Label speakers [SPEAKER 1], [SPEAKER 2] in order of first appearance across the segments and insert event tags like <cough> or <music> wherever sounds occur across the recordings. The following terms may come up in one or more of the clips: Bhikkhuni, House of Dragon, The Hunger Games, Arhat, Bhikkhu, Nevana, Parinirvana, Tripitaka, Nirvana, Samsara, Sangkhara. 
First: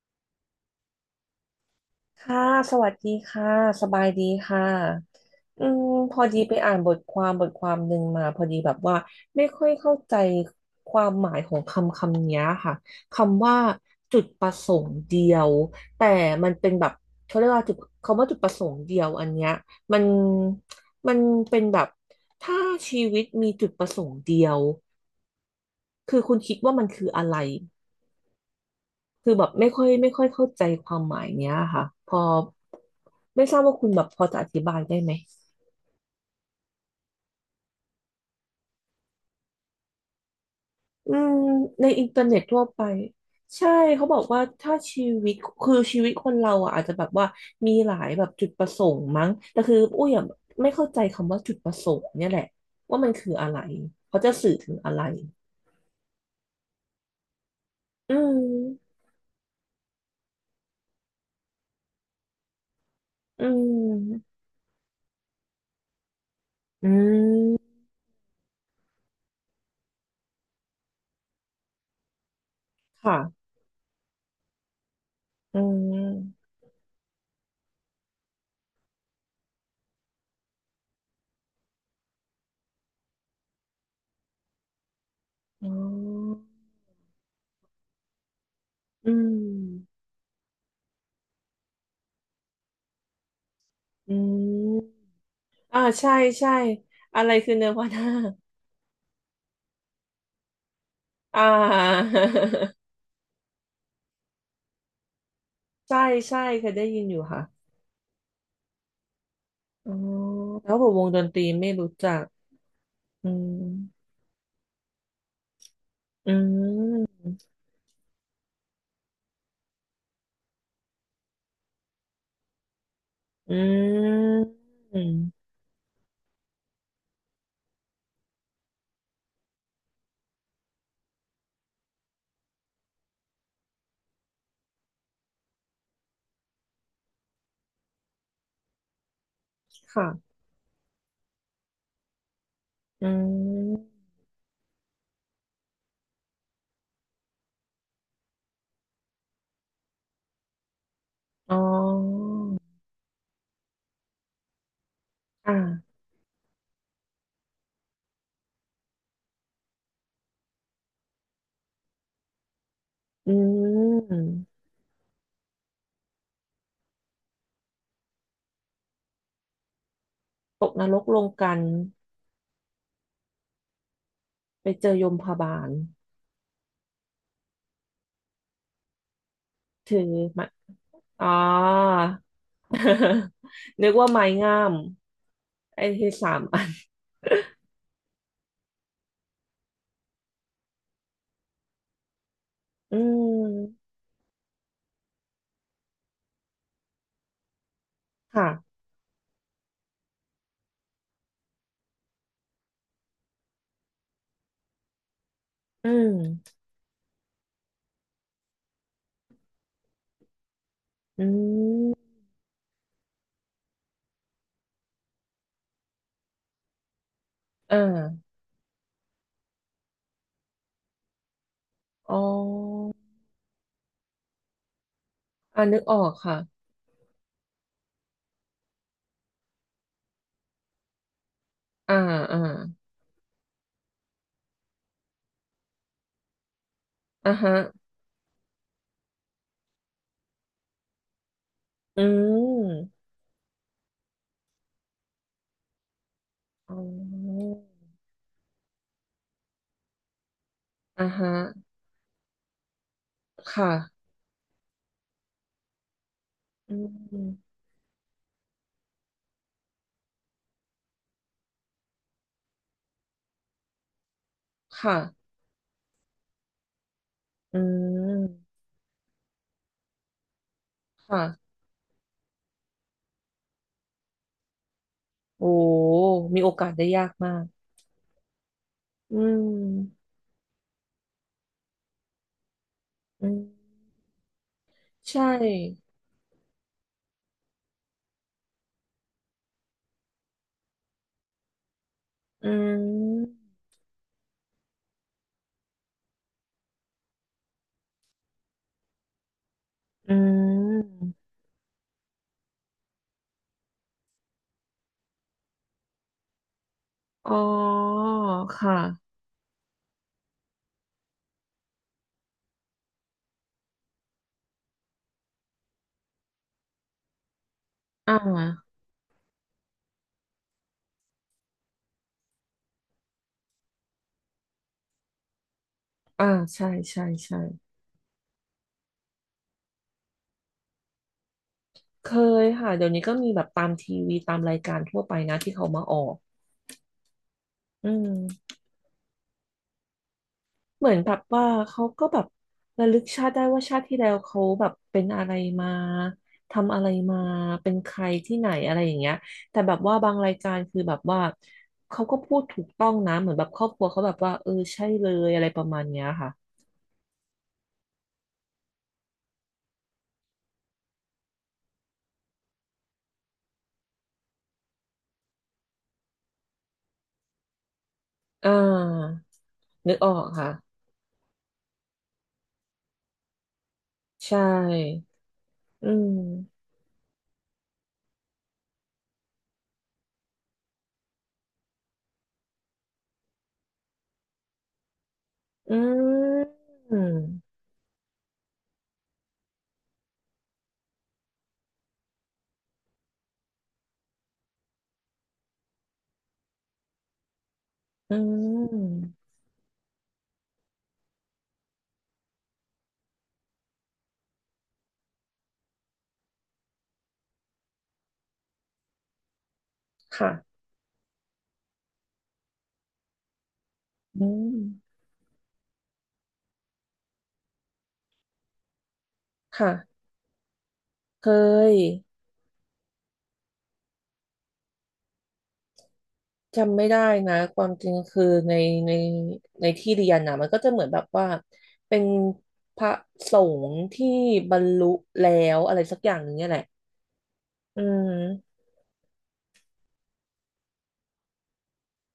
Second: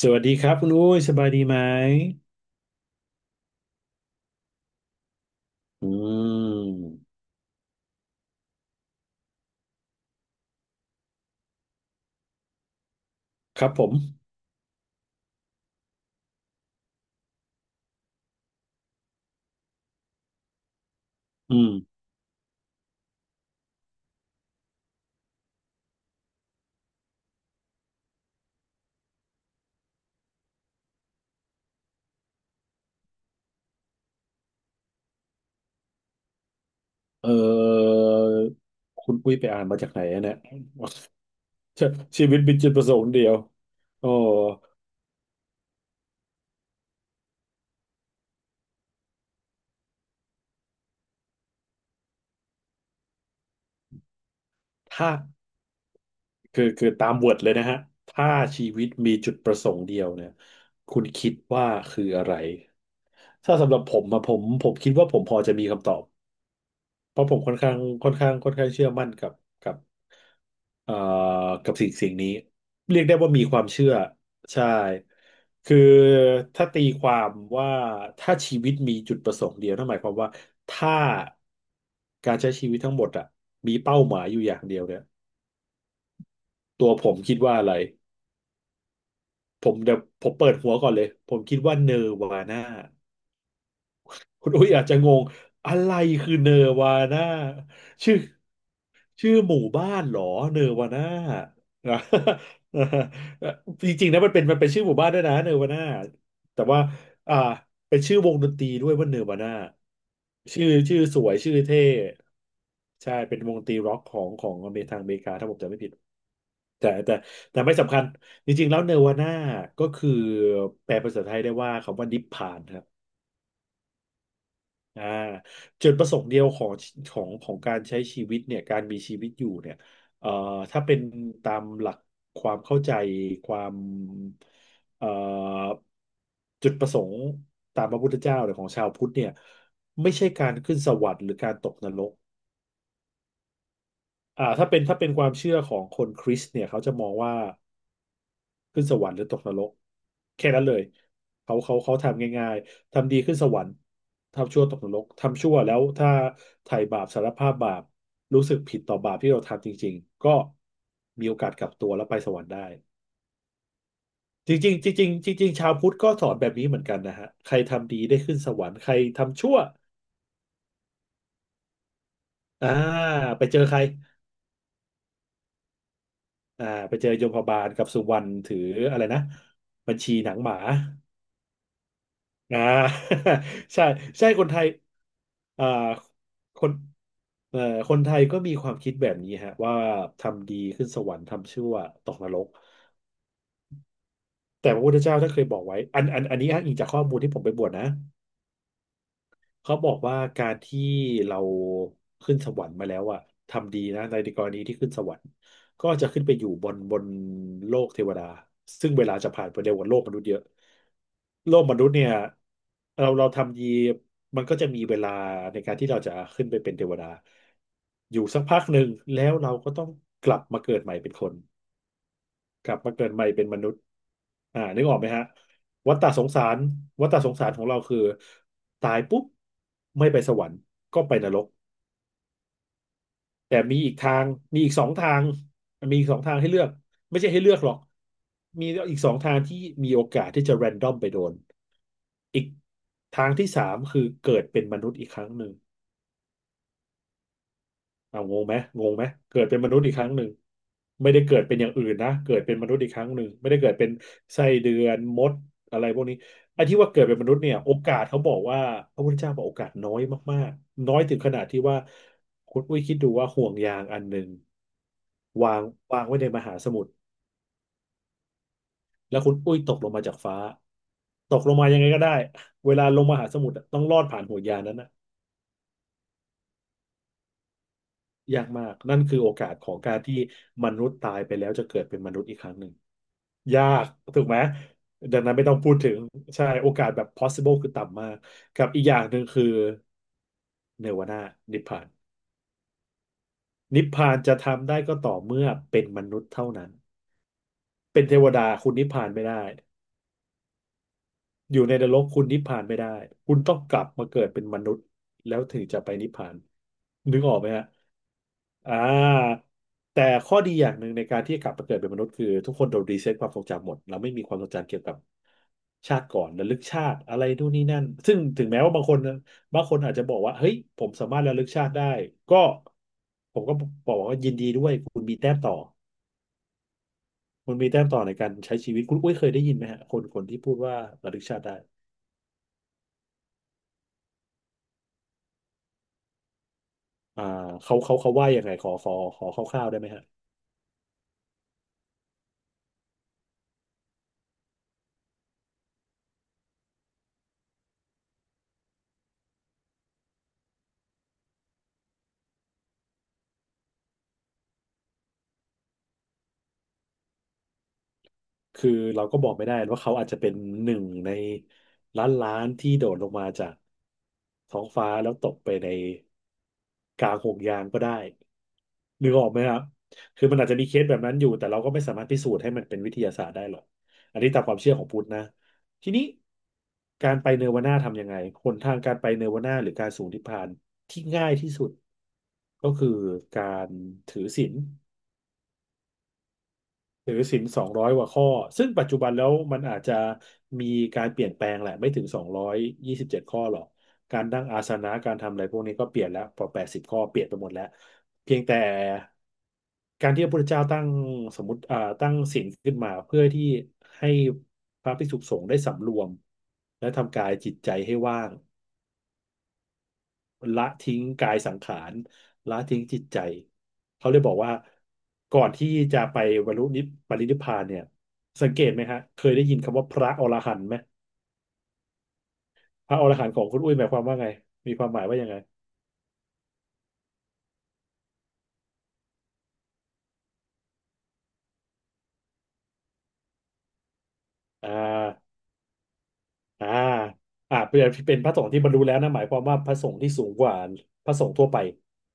[SPEAKER 1] สวัสดีครับคุณอุ้ยสบายดีไหม
[SPEAKER 2] ค่ะสวัสดีค่ะ สบายดีค่ะอืม
[SPEAKER 1] อื
[SPEAKER 2] พอดีไปอ่านบทค
[SPEAKER 1] ม
[SPEAKER 2] วามบทความหนึ่งมา พอดีแบบว่าไม่ค่อยเข้าใจความหมายของคำเนี้ยค่ะคำว่า
[SPEAKER 1] ครับผม
[SPEAKER 2] จุดประสงค์เดียวแต่มันเป็นแบบเขาเรียกว่าจุดคำว่าจุดประสงค์เดียวอันเนี้ยมันมัน
[SPEAKER 1] อื
[SPEAKER 2] เป็น
[SPEAKER 1] ม
[SPEAKER 2] แบบถ้าชีวิตมีจุดประสงค์เดียวคือคุณคิดว่ามันคืออะไร คือแบบไม่ค่อยเข้าใจความหมายเนี้ยค่ะพอไม่ทราบว่าคุณแบบพอจะอธิบายได้ไหม
[SPEAKER 1] เออคุณอุ้ยไปอ่านมาจากไหนอะเนี่ย
[SPEAKER 2] อืมในอินเท
[SPEAKER 1] <laughs>
[SPEAKER 2] อ
[SPEAKER 1] ชี
[SPEAKER 2] ร์เน็
[SPEAKER 1] วิต
[SPEAKER 2] ต
[SPEAKER 1] มี
[SPEAKER 2] ทั่ว
[SPEAKER 1] จุดป
[SPEAKER 2] ไป
[SPEAKER 1] ระสงค์เดียว
[SPEAKER 2] ใช่เขา
[SPEAKER 1] โอ้
[SPEAKER 2] บอกว่าถ้าชีวิตคือชีวิตคนเราอ่ะอาจจะแบบว่ามีหลายแบบจุดประสงค์มั้งแต่คืออุ้ยอะไม่เข้าใจคำว่าจุดประสงค์เนี่ยแหละว่ามันคืออะไรเขาจะสื่อถึงอะไร
[SPEAKER 1] ถ้าคือตามเวิร์ดเลยนะฮะ
[SPEAKER 2] อื
[SPEAKER 1] ถ้าชีวิต
[SPEAKER 2] ม
[SPEAKER 1] มีจุดประสงค์เดียวเนี่ยคุณคิดว่าคืออะไร
[SPEAKER 2] อื
[SPEAKER 1] ถ้าสำหรับผมอะผ
[SPEAKER 2] ม
[SPEAKER 1] มผมคิดว่าผมพอจะมีคำตอบ
[SPEAKER 2] อื
[SPEAKER 1] เพราะผมค่อนข้าง
[SPEAKER 2] ม
[SPEAKER 1] ค่อนข้างค่อนข้างเชื่อมั่นกับเอ่อกับสิ่งนี้เรียกได้
[SPEAKER 2] ค่ะ
[SPEAKER 1] ว่ามีความเชื่อใช่
[SPEAKER 2] อื
[SPEAKER 1] คือ
[SPEAKER 2] ม
[SPEAKER 1] ถ้าตีความว่าถ้าชีวิตมีจุดประสงค์เดียวนั่นหมายความว่าถ้าการใช้ชีวิตทั้งหมดอะมีเป้าหมายอยู่อย่างเดียวเนี่ย
[SPEAKER 2] อ๋อ
[SPEAKER 1] ตัวผมคิดว่าอะไร
[SPEAKER 2] อื
[SPEAKER 1] ผม
[SPEAKER 2] ม
[SPEAKER 1] เดี๋ยวผมเปิดหัวก่อนเลยผมคิดว่าเนวาน่า
[SPEAKER 2] อื
[SPEAKER 1] คุณอุ้ย
[SPEAKER 2] ม
[SPEAKER 1] อาจจะงงอะ
[SPEAKER 2] อ่า
[SPEAKER 1] ไร
[SPEAKER 2] ใช่
[SPEAKER 1] คือเน
[SPEAKER 2] ใช่
[SPEAKER 1] วา
[SPEAKER 2] อะ
[SPEAKER 1] น่า
[SPEAKER 2] ไรคือเนวาน่า
[SPEAKER 1] ชื่อ ชื่อหมู่บ้านเหรอเนอวาน่า
[SPEAKER 2] <laughs> อ่า
[SPEAKER 1] นะ
[SPEAKER 2] <laughs>
[SPEAKER 1] <laughs> จริงๆนะมันเป็นชื่อหมู่บ้านด้วยนะเนอวาน่า
[SPEAKER 2] ใช่ใช่
[SPEAKER 1] แต่
[SPEAKER 2] เคย
[SPEAKER 1] ว่า
[SPEAKER 2] ได้ยินอยู่
[SPEAKER 1] อ่า
[SPEAKER 2] ค่ะ
[SPEAKER 1] เป็นชื่อวงดนตรีด้วยว่าเนอวาน่า
[SPEAKER 2] อ๋อ
[SPEAKER 1] ชื่
[SPEAKER 2] แล้
[SPEAKER 1] อ
[SPEAKER 2] วผม
[SPEAKER 1] ชื่
[SPEAKER 2] ว
[SPEAKER 1] อ
[SPEAKER 2] ง
[SPEAKER 1] ส
[SPEAKER 2] ดน
[SPEAKER 1] ว
[SPEAKER 2] ต
[SPEAKER 1] ย
[SPEAKER 2] รี
[SPEAKER 1] ชื่อ
[SPEAKER 2] ไม่
[SPEAKER 1] เท่
[SPEAKER 2] รู้จัก
[SPEAKER 1] ใช่
[SPEAKER 2] อื
[SPEAKER 1] เป็นว
[SPEAKER 2] ม
[SPEAKER 1] งดนตรีร็อกของอเมริกาทางอเมริกาถ้าผมจำไม่ผิด
[SPEAKER 2] อื
[SPEAKER 1] แต่แต่
[SPEAKER 2] ม
[SPEAKER 1] แต่ไม่สำคัญจริงๆแล้วเนวาน่าก็คือแปลเป็นภาษาไทยได้ว่าคำว่านิพพาน
[SPEAKER 2] อืม
[SPEAKER 1] อ่าจุดประสงค์เดียวของของการใช้ชีวิตเนี่ยการมีชีวิตอยู่เนี่ยเอ่อถ้าเป็นตามหลักความเข้าใจความเอ่อจุดประสงค์ตามพระพุทธเจ้าหรือของชาวพุทธเนี่ย
[SPEAKER 2] ค่ะ
[SPEAKER 1] ไม่ใช่การขึ้นสวรรค์หรือการตกนรก
[SPEAKER 2] อืม
[SPEAKER 1] ถ้าเป็นความเชื่อของคนคริสต์เนี่ยเขาจะมองว่า ขึ้นสวรรค์หรือตกนรกแค่นั้นเลย
[SPEAKER 2] อ๋
[SPEAKER 1] เขา
[SPEAKER 2] อ
[SPEAKER 1] เขาเขาทำง่ายๆทำดีขึ้นสวรรค์ทำชั่วตกนรกทำ
[SPEAKER 2] อ
[SPEAKER 1] ชั่วแล้ว
[SPEAKER 2] ่า
[SPEAKER 1] ถ้าไถ่บาปสารภาพบาปรู้สึกผิดต่อบาปที่เราทำจริงๆก็มีโอกาสกลับตัวแล้วไปสวรรค์ได้
[SPEAKER 2] อื
[SPEAKER 1] จ
[SPEAKER 2] ม
[SPEAKER 1] ริงๆจริงๆจริงๆชาวพุทธก็สอนแบบนี้เหมือนกันนะฮะใครทำดีได้ขึ้นสวรรค์ใครทำชั่ว
[SPEAKER 2] ตกนรกลงกัน
[SPEAKER 1] อ่าไปเจอใคร
[SPEAKER 2] ไปเจอยมพบาล
[SPEAKER 1] ไปเจอโยมพบาลกับสุวรรณถืออะไรนะบั
[SPEAKER 2] ถือ
[SPEAKER 1] ญชีหนัง
[SPEAKER 2] ไม้
[SPEAKER 1] หมา
[SPEAKER 2] อ๋อ
[SPEAKER 1] อ่า <laughs>
[SPEAKER 2] <laughs>
[SPEAKER 1] ใช่
[SPEAKER 2] นึกว่าไม้
[SPEAKER 1] ใช่คน
[SPEAKER 2] งา
[SPEAKER 1] ไทย
[SPEAKER 2] ม
[SPEAKER 1] อ่า
[SPEAKER 2] ไอ้ที่สามอั
[SPEAKER 1] ค
[SPEAKER 2] น
[SPEAKER 1] นเอ่อคนไทยก็มีความคิดแบบนี้ฮะว่าทำดีขึ้นสวรรค์ทำชั่วตกนรก
[SPEAKER 2] อืม
[SPEAKER 1] แต่พระพุทธเจ้าท่านเคยบอกไว้อันนี้อ้างอิงจากข้อมูลที่ผมไปบวชนะ
[SPEAKER 2] ค่ะ
[SPEAKER 1] เขาบอกว่าการที่เราขึ้นสวรรค์มาแล้วอะทำดีนะในกรณีที่ขึ้นสวรรค์
[SPEAKER 2] อื
[SPEAKER 1] ก็จะ
[SPEAKER 2] ม
[SPEAKER 1] ขึ้นไปอยู่บนโลกเทวดาซึ่งเวลาจะผ่านไปเร็วกว่าโลกมนุษย์เยอะ
[SPEAKER 2] อื
[SPEAKER 1] โลกมนุ
[SPEAKER 2] ม
[SPEAKER 1] ษย์เนี่ยเราทำดีมันก็จะมีเวลาในการที่เราจะขึ้นไปเป็นเทวดา
[SPEAKER 2] อ่
[SPEAKER 1] อยู่
[SPEAKER 2] า
[SPEAKER 1] สักพักหนึ่งแล้วเราก็ต้องกลับมาเกิดใหม่เป็นคน
[SPEAKER 2] อ๋อ
[SPEAKER 1] กลับมาเกิดใหม่เป็นมนุษย์นึกออกไหมฮะ
[SPEAKER 2] อ่านึกอ
[SPEAKER 1] วัฏ
[SPEAKER 2] อ
[SPEAKER 1] ฏะ
[SPEAKER 2] ก
[SPEAKER 1] สง
[SPEAKER 2] ค่ะ
[SPEAKER 1] สาร วัฏฏะสงสารของเราคือตายปุ๊บไม่ไปสวรรค์ก็ไปนรก
[SPEAKER 2] อ่าอ่า
[SPEAKER 1] แต่มีอีกทางมีอีกสองทางมีอีกสองทางให้เลือกไม่ใช่
[SPEAKER 2] อ่า
[SPEAKER 1] ให้เลื
[SPEAKER 2] ฮะ
[SPEAKER 1] อกหรอกมีอีกสองทางที่มีโอกาสที่จะแรนดอมไปโดน
[SPEAKER 2] อื
[SPEAKER 1] อีก
[SPEAKER 2] ม
[SPEAKER 1] ทางที่สามคือเกิดเป็นมนุษย์อีกครั้งหนึ่ง
[SPEAKER 2] อ๋อ
[SPEAKER 1] งงไหมงงไหมเกิดเป็นมนุษย์อีกครั้งหนึ่ง
[SPEAKER 2] อ่า
[SPEAKER 1] ไม่ได้
[SPEAKER 2] ฮะ
[SPEAKER 1] เกิดเป็นอย่างอื่นนะเกิดเป็นมนุษย์อีกครั้งหนึ่งไม่ได้
[SPEAKER 2] ค่ะ
[SPEAKER 1] เกิดเป็นไส้เดือนมดอะไรพวกนี้ไอ้
[SPEAKER 2] อื
[SPEAKER 1] ที่ว่าเกิดเป็นมนุษย์
[SPEAKER 2] ม
[SPEAKER 1] เนี่ยโอกาสเขาบอกว่าพระพุทธเจ้าบอกโอกาสน้อยมากๆน้อยถึงขนาดที่ว่าคุณอุ้ยคิดดูว่าห่วงยางอันหนึ่ง
[SPEAKER 2] ค่ะ
[SPEAKER 1] วางวางไว้ในมหาสมุทร
[SPEAKER 2] อืม
[SPEAKER 1] แล้วคุณอุ้ยตกลงมาจากฟ้า
[SPEAKER 2] ค่ะ
[SPEAKER 1] ตกลงมายังไงก็ได้เวลาลงมหาสมุทรอะต้องลอดผ่านห่วงยางนั้นนะ
[SPEAKER 2] โอ้มีโอกาสได้ยากมาก
[SPEAKER 1] ยากมากนั่น
[SPEAKER 2] อื
[SPEAKER 1] คือโอกาสของกา
[SPEAKER 2] ม
[SPEAKER 1] รที่มนุษย์ตายไปแล้วจะเกิดเป็นมนุษย์อีกครั้งหนึ่ง
[SPEAKER 2] อืม
[SPEAKER 1] ยากถูกไหม
[SPEAKER 2] ใช
[SPEAKER 1] ดังนั้นไม่ต้องพูด
[SPEAKER 2] ่
[SPEAKER 1] ถึงใช่โอกาสแบบ possible คือต่ำมากกับอีกอย่างหนึ่งคือเนวนานิพพาน
[SPEAKER 2] อืม
[SPEAKER 1] นิพพานจะทำได้ก็ต่อเมื่อเป็นมนุษย์เท่านั้นเป็นเทวดาคุณนิพพานไม่ได้
[SPEAKER 2] อืม
[SPEAKER 1] อยู่ในนรกคุณนิพพานไม่ได้คุณต้องกลับมาเกิดเป็นมนุษย์แล้วถึงจะไปนิพพานนึก
[SPEAKER 2] อ๋
[SPEAKER 1] ออ
[SPEAKER 2] อ
[SPEAKER 1] กไหมฮะ
[SPEAKER 2] ค
[SPEAKER 1] อ่
[SPEAKER 2] ่ะ
[SPEAKER 1] าแต่ข้อดีอย่างหนึ่งในการที่กลับมาเกิดเป็นมนุษย์คือทุกคนโดนรีเซ็ตความทรงจำหมดเราไม่มีความทรงจำเกี่ยวกับชาติก่อนระลึกชาติอะไรนู่นนี่นั่น
[SPEAKER 2] อ่
[SPEAKER 1] ซึ่งถึงแม้
[SPEAKER 2] า
[SPEAKER 1] ว่าบางคนอาจจะบอกว่าเฮ้ยผมสามารถระลึกชาติได้ก็ผมก็บอกว่ายินดีด้วยคุณมีแต้มต่อ
[SPEAKER 2] อ่าใช่ใช่ใช่
[SPEAKER 1] คุณมีแต้มต่อในการใช้ชีวิตคุณอุ้ยเคยได้ยินไหมฮะคนคนที่พูดว่าระลึกชาติได้
[SPEAKER 2] เคยค่ะเดี๋ยวนี้ก็มีแบบตามทีวีตามรายการทั่วไปนะที่เขามาออก
[SPEAKER 1] อ่าเขา
[SPEAKER 2] อื
[SPEAKER 1] เขาเขาว่ายังไง
[SPEAKER 2] ม
[SPEAKER 1] ขอคร่าวๆได้ไหมฮะ
[SPEAKER 2] เหมือนแบบว่าเขาก็แบบระลึกชาติได้ว่าชาติที่แล้วเขาแบบเป็นอะไรมาทำอะไรมาเป็นใครที่ไหนอะไรอย่างเงี้ยแต่แบบว่าบางรายการคือแบบว่าเขาก็พูดถูกต้องนะเหมือนแบบครอบครัวเขาแบบว่าเออใช่เลยอะไรประมาณเนี้ยค่ะ
[SPEAKER 1] คือเราก็บอกไม่ได้ว่าเขาอาจจะเป็นหนึ่งในล้านล้านที่โดดลงมาจากท้องฟ้าแล้วตกไปในกลางห่วงยางก็ได้
[SPEAKER 2] อ่
[SPEAKER 1] นึก
[SPEAKER 2] า
[SPEAKER 1] ออกไหมครับ
[SPEAKER 2] นึกออ
[SPEAKER 1] คื
[SPEAKER 2] ก
[SPEAKER 1] อมันอา
[SPEAKER 2] ค่ะ
[SPEAKER 1] จจะมีเคสแบบนั้นอยู่แต่เราก็ไม่สามารถพิสูจน์ให้มันเป็นวิทยาศาสตร์ได้หรอกอันนี้
[SPEAKER 2] ใช่
[SPEAKER 1] ตามความเชื่อของพุทธนะ
[SPEAKER 2] อื
[SPEAKER 1] ทีนี้
[SPEAKER 2] ม
[SPEAKER 1] การไปเนรวนาทำยังไงหนทางการไปเนรวนาหรือการสู่นิพพานที่ง่ายที่สุดก็คือการถือศีล
[SPEAKER 2] อืม
[SPEAKER 1] ถือศีล200กว่าข้อซึ่งปัจจุบันแล้วมันอาจจะมีการเปลี่ยนแปลงแหละไม่ถึงสองร้อยยี่สิบเจ็ดข้อหรอกการนั่งอาสนะการทำอะไรพวกนี้ก็เปลี่ยนแล้วพอ80ข้อเปลี่ยนไปหมดแล้ว
[SPEAKER 2] อื
[SPEAKER 1] เพียงแต่
[SPEAKER 2] ม
[SPEAKER 1] การที่พระพุทธเจ้าตั้งสมมติตั้งศีลขึ้นมาเพื่อที่ให้พระภิกษุสงฆ์ได้สำรวมและทำกายจิตใจให้ว่าง
[SPEAKER 2] ค่ะ
[SPEAKER 1] ละทิ้งกายสังขารละทิ้งจิตใจเขาเล
[SPEAKER 2] อื
[SPEAKER 1] ยบอกว่า
[SPEAKER 2] ม
[SPEAKER 1] ก่อนที่จะไปบรรลุนิพปรินิพพานเนี่ยสังเกตไหมฮะเคยได้ยินคำว่าพ
[SPEAKER 2] ค่ะ
[SPEAKER 1] ระอรหันต์ไหม
[SPEAKER 2] เคย
[SPEAKER 1] พระอรหันต์ของคุณอุ้ยหมายความว่าไงมีความหมายว่ายังไง
[SPEAKER 2] จำไม่ได้นะความจริงคือในในในที่เรียนนะมันก็จะเหมือนแบบว่าเป็นพระสงฆ์ที่บรร
[SPEAKER 1] อ่
[SPEAKER 2] ลุแล้
[SPEAKER 1] า
[SPEAKER 2] วอะไรสักอย่างหนึงเนี่ยแหละ
[SPEAKER 1] อ่าอ่าเป็
[SPEAKER 2] อื
[SPEAKER 1] นเป็นพระสงฆ์
[SPEAKER 2] ม
[SPEAKER 1] ที่บรรลุแล้วนะหมายความว่าพระสงฆ์ที่สูงกว่าพระสงฆ์ทั่วไป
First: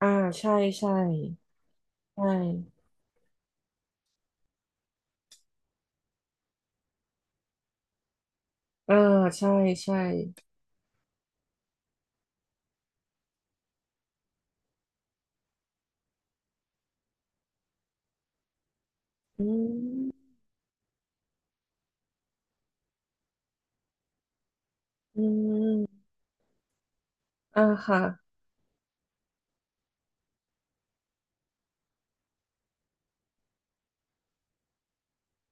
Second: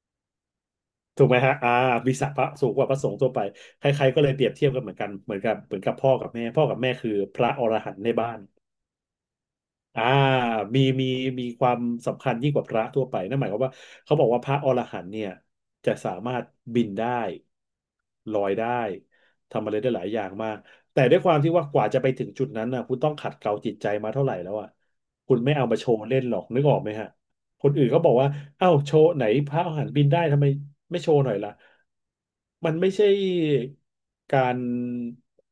[SPEAKER 2] อ่าใช่ใช่
[SPEAKER 1] ถูกไหมฮะวี
[SPEAKER 2] ใช่
[SPEAKER 1] ศักดิ์พระสูงกว่าพระสงฆ์ทั่วไปใครๆก็เลยเปรียบเทียบกันเหมือนกันเหมือนกับพ่อกับแม่พ่อกับแม่คือพระอรหันต์ในบ้าน
[SPEAKER 2] อ่าใช่ใช่
[SPEAKER 1] อ่ามีมีมีความสำคัญยิ่งกว่าพระทั่วไปนั่นหมายความว่าเขาบอกว่าพระอรหันต์เนี่ยจะสามารถบินได้ลอยได้
[SPEAKER 2] อื
[SPEAKER 1] ทำอะไรได้หลายอย่า
[SPEAKER 2] ม
[SPEAKER 1] งมากแต่ด้วยความที่ว่ากว่าจะไปถึงจุดนั้นนะคุณต้องขัดเกลาจิตใจมาเท่าไหร่แล้วอ่ะ
[SPEAKER 2] อื
[SPEAKER 1] คุณไม่เอามาโชว์
[SPEAKER 2] ม
[SPEAKER 1] เล่นหรอกนึกออกไหมฮะ
[SPEAKER 2] อ่า
[SPEAKER 1] คนอื่น
[SPEAKER 2] ค่ะ
[SPEAKER 1] เขาบอกว่าเอ้าโชว์ไหนพระอรหันต์บินได้ทำไมไม่โชว์หน่อยล่ะมันไม่ใช่การ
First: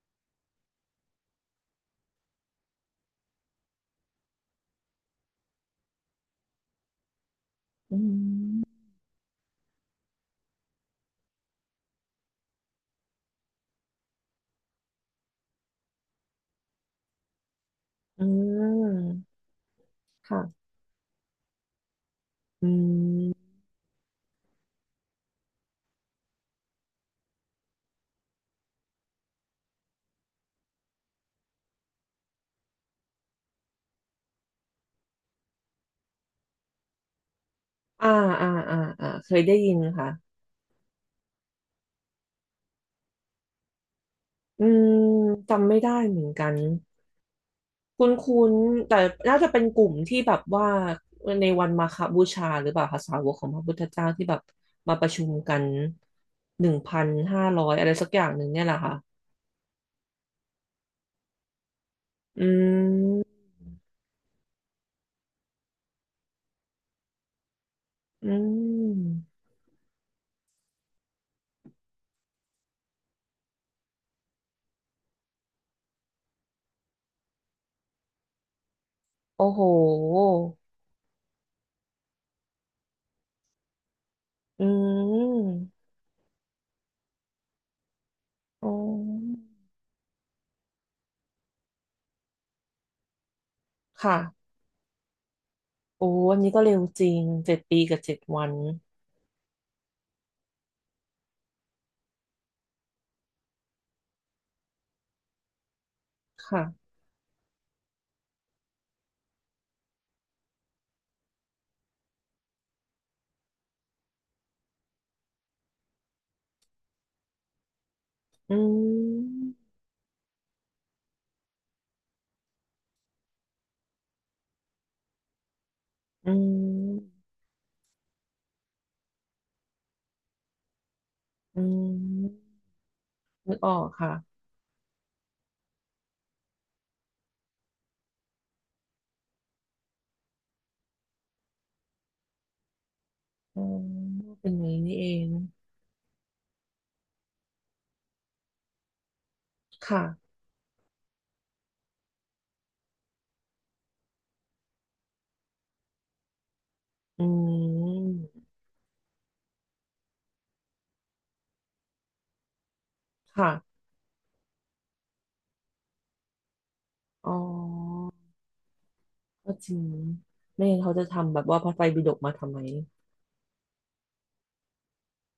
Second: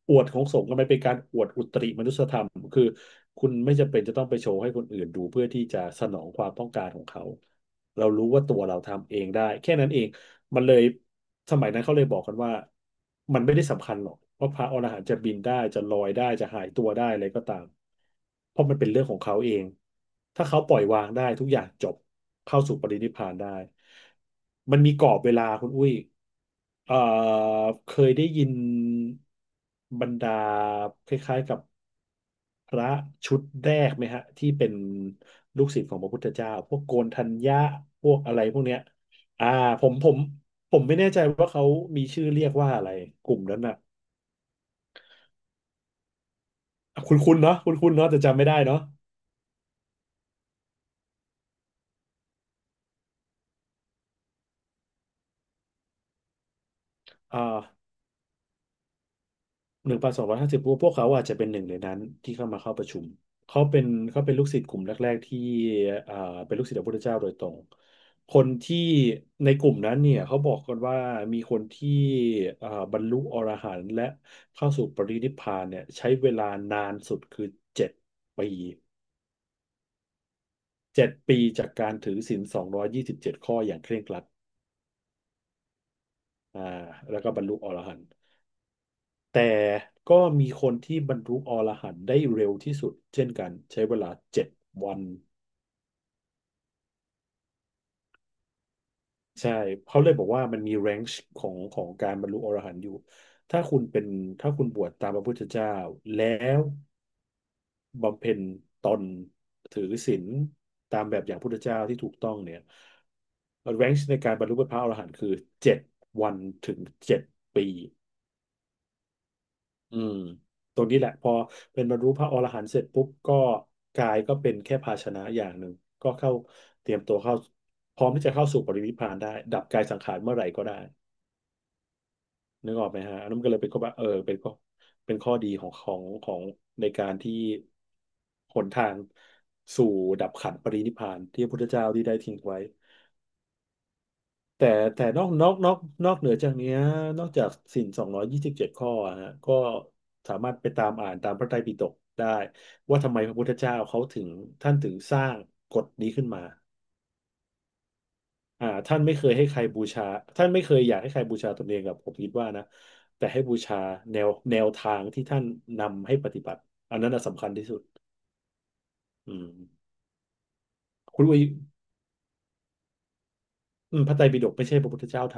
[SPEAKER 1] อวดของสงฆ์มันเป็นการอวดอุตริมนุสธรรมคือคุณไม่จำเป็นจะต้องไปโชว์ให้คนอื่นดูเพื่อที่จะสนองความต้องการของเขา
[SPEAKER 2] อื
[SPEAKER 1] เรารู้ว่าตัวเรา
[SPEAKER 2] ม
[SPEAKER 1] ทำเองได้แค่นั้นเอง มันเลยสมัยนั้นเขาเลยบอกกันว่ามันไม่ได้สำคัญหรอกว่าพระอรหันต์จะบินได้จะลอยได้จะหายตัวได้อะไรก็ตาม
[SPEAKER 2] อื
[SPEAKER 1] เพราะมันเป็นเรื่องของ
[SPEAKER 2] ม
[SPEAKER 1] เขาเองถ้าเขา
[SPEAKER 2] ค่ะ
[SPEAKER 1] ปล่อยวางได้ทุกอย่างจบเข้า
[SPEAKER 2] อื
[SPEAKER 1] สู่ปรินิพพานได้
[SPEAKER 2] ม
[SPEAKER 1] มันมีกรอบเวลาคุณอุ้ย เอ่อเคยได้ยินบรรดาคล้ายๆกับพระชุดแรกไหมฮะที่เป็นลูกศิษย์ของพระพุทธเจ้าพวกโกนทัญญะพ
[SPEAKER 2] อ่า
[SPEAKER 1] วกอะไร
[SPEAKER 2] อ่า
[SPEAKER 1] พวกเนี้
[SPEAKER 2] อ่า
[SPEAKER 1] ย
[SPEAKER 2] อ่าเคย
[SPEAKER 1] อ่า
[SPEAKER 2] ได้ยิน
[SPEAKER 1] ผมผ
[SPEAKER 2] ค่ะ
[SPEAKER 1] มผมไม่แน่ใจว่าเขามีชื่อเรียกว่าอะไรกลุ่มนั้นน่ะ
[SPEAKER 2] อืมจำไม่ได้เหมือนกัน
[SPEAKER 1] คุณคุณเนาะคุณคุณ
[SPEAKER 2] คุ้
[SPEAKER 1] เนาะ
[SPEAKER 2] น
[SPEAKER 1] แต่
[SPEAKER 2] คุ้
[SPEAKER 1] จำไม่
[SPEAKER 2] น
[SPEAKER 1] ได้เนาะ
[SPEAKER 2] แต่น่าจะเป็นกลุ่มที่แบบว่าในวันมาฆบูชาหรือเปล่าคะสาวกของพระพุทธเจ้าที่แบบมาประชุมกันหนึ่งพัน
[SPEAKER 1] อ่
[SPEAKER 2] ห้า
[SPEAKER 1] า
[SPEAKER 2] ร้อยอะไรสักอย่างหนึ่งเนี่ยแหละค่ะ
[SPEAKER 1] 1,250พวกเขาอาจจะเป็นหนึ่งในนั้นที่
[SPEAKER 2] อื
[SPEAKER 1] เข้ามาเข้าประชุม
[SPEAKER 2] ม
[SPEAKER 1] เขาเป็นเขาเป็นลูกศิษย์กลุ่มแรกๆที่อ่าเป็นลูกศิษย์พระพุทธเจ้าโดยตรง
[SPEAKER 2] อื
[SPEAKER 1] คนที่
[SPEAKER 2] ม
[SPEAKER 1] ในกลุ่มนั้นเนี่ยเขาบอกกันว่ามีคนที่บรรลุอรหันต์และเข้าสู่ปรินิพพานเนี่ยใช้เวลานานสุดคือเจ็ดปี
[SPEAKER 2] โอ้โห
[SPEAKER 1] เจ็ดปีจากการถือศีลสองร้อยยี่สิบเจ็ดข้ออย่างเคร่งครัด
[SPEAKER 2] อืม
[SPEAKER 1] อ่าแล้วก็บรรลุอรหันต์
[SPEAKER 2] อ๋อ
[SPEAKER 1] แต่ก็มีคนที่บรรลุอรหันต์ได้เร็วที่สุดเช่นกันใช้เวลา
[SPEAKER 2] ค่ะ
[SPEAKER 1] เจ็ดวัน
[SPEAKER 2] โอ้อันนี้ก็เร็วจริง7 ปีกับ 7 วัน
[SPEAKER 1] ใช่เขาเลยบอกว่ามันมีแรงค์ของของการบรรลุอรหันต์อยู่ถ้าคุณเป็นถ้าคุณบวชตามพระพุทธเจ้าแล้ว
[SPEAKER 2] ค่ะ
[SPEAKER 1] บำเพ็ญตนถือศีลตามแบบอย่างพุทธเจ้าที่ถูกต้องเนี่ยแรงค์ในการบรรลุเป็นพระอรหันต์คือเจ็ดวันถึงเจ็ดปี
[SPEAKER 2] อืม
[SPEAKER 1] อืมตรงนี้แหละพอเป็นบรรลุพระอรหันต์เสร็จปุ๊บก็กายก็เป็นแค่ภาชนะอย่างหนึ่งก็
[SPEAKER 2] อื
[SPEAKER 1] เข้าเตรียมตัว
[SPEAKER 2] ม
[SPEAKER 1] เข้าพร้อมที่จะเข้าสู่ปรินิพพานได้ดับกายสังขารเมื่อไหร่ก็ได้
[SPEAKER 2] อืม
[SPEAKER 1] นึกออกไหมฮะอันนั้นมันก็
[SPEAKER 2] นึ
[SPEAKER 1] เล
[SPEAKER 2] ก
[SPEAKER 1] ย
[SPEAKER 2] อ
[SPEAKER 1] เป็น
[SPEAKER 2] อ
[SPEAKER 1] ข้อ
[SPEAKER 2] ก
[SPEAKER 1] ว่า
[SPEAKER 2] ค่ะ
[SPEAKER 1] เป็นข้อดีของในการที่หนทางสู่ดับขันธ์ปรินิพพานที่พระพุทธเจ้าที่ได้ทิ้งไว้
[SPEAKER 2] อ๋อเป็นอย่าง
[SPEAKER 1] แต่
[SPEAKER 2] นี้นี่
[SPEAKER 1] แต่
[SPEAKER 2] เอง
[SPEAKER 1] นอกเหนือจากเนี้ยนอกจากศีล227ข้ออะฮะก็
[SPEAKER 2] ค่ะ
[SPEAKER 1] สามารถไปตามอ่านตามพระไตรปิฎกได้ว่าทำไมพระพุทธเจ้าเขาถึงท่านถึงสร้างกฎนี้ขึ้นมา
[SPEAKER 2] อืม
[SPEAKER 1] ท่านไม่เคยให้ใครบูชาท่านไม่เคยอยากให้ใครบูชาตนเองกับผมคิดว่านะแต่ให้
[SPEAKER 2] ค่ะ
[SPEAKER 1] บูชาแนวแนวทางที่ท่านนำให้ปฏิบัติอันนั้นน่ะ
[SPEAKER 2] อ๋อ
[SPEAKER 1] สำคัญที่สุดอืม
[SPEAKER 2] ก็จริง ไม่งั้นเขาจะ
[SPEAKER 1] คุณ
[SPEAKER 2] ทำ
[SPEAKER 1] อุ้
[SPEAKER 2] แบ
[SPEAKER 1] ย
[SPEAKER 2] บว่าพระไตรปิฎกมาทำไม
[SPEAKER 1] พระไตรปิฎกไม่ใช่พระพุทธเจ้าท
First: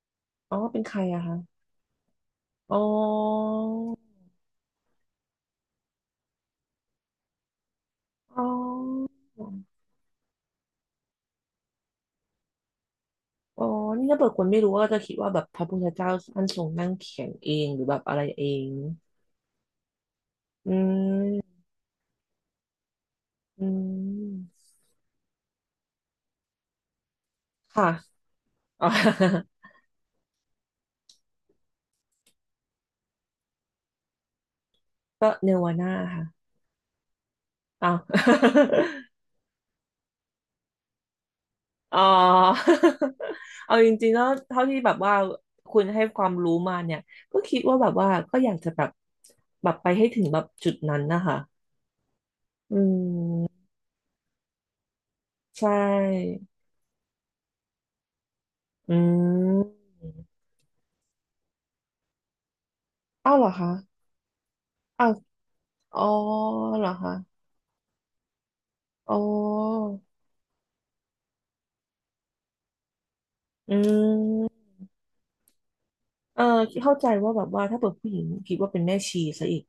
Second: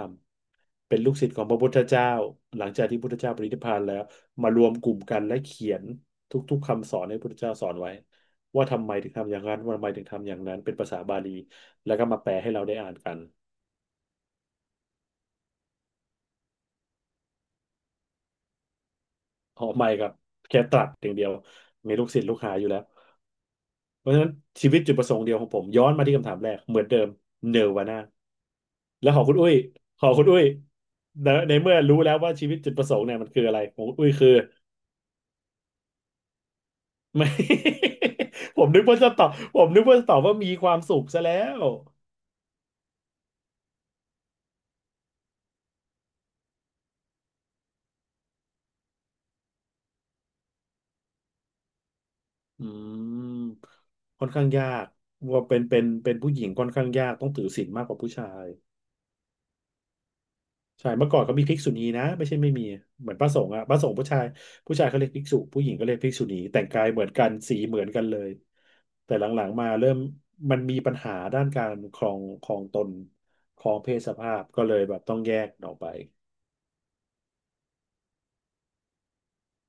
[SPEAKER 2] อ๋อ เป็น
[SPEAKER 1] ำ
[SPEAKER 2] ใค
[SPEAKER 1] เป็น
[SPEAKER 2] ร
[SPEAKER 1] ลูก
[SPEAKER 2] อะ
[SPEAKER 1] ศิษ
[SPEAKER 2] คะ
[SPEAKER 1] ย์ของพระพุทธเจ้าหลัง
[SPEAKER 2] อ๋อ
[SPEAKER 1] จากที่พุทธเจ้าปรินิพพานแล้วมารวมกลุ่มกันและเขียนทุกๆคำสอนให้พุทธเจ้าสอนไว้
[SPEAKER 2] อ๋อ
[SPEAKER 1] ว่าทำไมถึงทำอย่างนั้นว่าทำไมถึงทำอย่างนั้นเป็นภาษาบาลีแล้วก็มาแปลให้เราได้อ่านกัน
[SPEAKER 2] อ๋อ นี่ถ้าเปิดคนไม่รู้ก็จะคิดว่าแบบพระพุทธเจ้าท่านทรงนั่งเขียนเองหรือแบบอะไรเอง
[SPEAKER 1] อ๋อไม่ครับแค่
[SPEAKER 2] อื
[SPEAKER 1] ตรัสอย่างเดียว
[SPEAKER 2] ม
[SPEAKER 1] มีลูกศิษย์ลูกหาอยู่แล้ว
[SPEAKER 2] อื
[SPEAKER 1] เพราะฉะนั้น
[SPEAKER 2] ม
[SPEAKER 1] ชีวิตจุดประสงค์เดียวของผมย้อนมาที่คำถามแรกเหมือนเดิมเนวา
[SPEAKER 2] ค่ะ
[SPEAKER 1] น่า
[SPEAKER 2] อ๋อ
[SPEAKER 1] แล้วของคุณอุ้ย
[SPEAKER 2] <laughs>
[SPEAKER 1] ของคุณอุ้ยในเมื่อรู้แล้วว่าชีวิตจุดประสงค์เนี่ยมันคืออะไรของคุณอุ้ยคือ
[SPEAKER 2] ก็เนวาน่าค่ะ
[SPEAKER 1] ไม่
[SPEAKER 2] อ้าว
[SPEAKER 1] <laughs>
[SPEAKER 2] <laughs>
[SPEAKER 1] ผมนึกว่าจะตอบว่ามีความสุขซะแล้ว
[SPEAKER 2] อ๋อ <laughs> เอาจริงๆแล้วเท่าที่แบบว่าคุณให้ความรู้มาเนี่ยก็คิดว่าแบบว่าก็อยากจะแบบแบบไปให้ถึงแบบจุดนั้นนะคะ
[SPEAKER 1] อื
[SPEAKER 2] อื
[SPEAKER 1] ม
[SPEAKER 2] ม
[SPEAKER 1] ค่อนข้างยากว่าเป็น
[SPEAKER 2] ใช
[SPEAKER 1] เป็นเป็นผู้ห
[SPEAKER 2] ่
[SPEAKER 1] ญิงค่อนข้างยากต้องถือศีลมากกว่าผู้ชาย
[SPEAKER 2] อืม
[SPEAKER 1] ใช่เมื่อก่อนเขามีภิกษุณีนะไม่ใช่ไม่มี เหมือน
[SPEAKER 2] อ้าวเหรอคะ
[SPEAKER 1] พระสงฆ์ผู้ชายเขา
[SPEAKER 2] อ้า
[SPEAKER 1] เรีย
[SPEAKER 2] ว
[SPEAKER 1] กภิกษุผู้หญิงก็เรีย
[SPEAKER 2] อ๋
[SPEAKER 1] ก
[SPEAKER 2] อ
[SPEAKER 1] ภิกษุณีแต่ง
[SPEAKER 2] เห
[SPEAKER 1] กา
[SPEAKER 2] ร
[SPEAKER 1] ย
[SPEAKER 2] อ
[SPEAKER 1] เหมือน
[SPEAKER 2] คะ
[SPEAKER 1] กันสีเหมือนกันเลย
[SPEAKER 2] อ๋
[SPEAKER 1] แต่
[SPEAKER 2] อ
[SPEAKER 1] หลังๆมาเริ่มมันมีปัญหาด้านการครองตนครอ
[SPEAKER 2] อื
[SPEAKER 1] งเพศสภาพ
[SPEAKER 2] ม
[SPEAKER 1] ก็เลยแบบต้องแยกออกไป
[SPEAKER 2] เออเข้าใจว่าแบบว่าถ้าเปิดผู้หญิงคิดว่าเป็นแม่ชีซะอีก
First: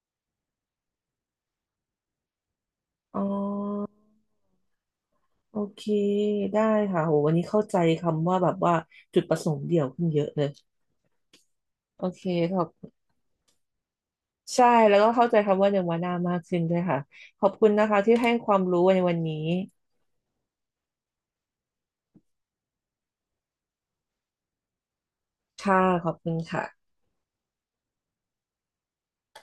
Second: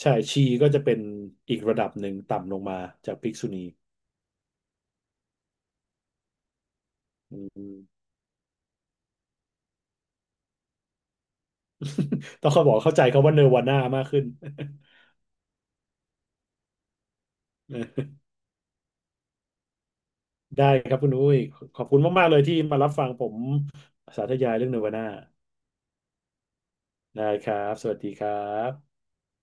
[SPEAKER 1] ใช่ ชีก็จะเป็นอีกระดับหนึ่งต่ำลงมาจาก
[SPEAKER 2] อ๋อ
[SPEAKER 1] ภิกษุณี
[SPEAKER 2] โอเคได้ค่ะโหวัน
[SPEAKER 1] อื
[SPEAKER 2] นี้เข้า
[SPEAKER 1] ม
[SPEAKER 2] ใจคำว่าแบบว่าจุดประสงค์เดี่ยวขึ้นเยอะเลยโอเค
[SPEAKER 1] <laughs> ต้อง
[SPEAKER 2] ขอ
[SPEAKER 1] เขาบอก
[SPEAKER 2] บ
[SPEAKER 1] เข้าใจเขาว่าเนรวาน่ามากขึ้น
[SPEAKER 2] ใช่แล้วก็เข้าใจคำว่าเนวานามากขึ้นด้วยค่ะขอบคุณนะคะ
[SPEAKER 1] <laughs>
[SPEAKER 2] ที่ให้ความรู้ในวันนี้
[SPEAKER 1] ได้ครับคุณอุ้ย ขอบคุณมากๆเลยที่มารับฟังผมสาธยายเรื่องเนรวาน่า
[SPEAKER 2] ค่ะขอบคุณค่ะ
[SPEAKER 1] ได้ครับ สวัสดีครับ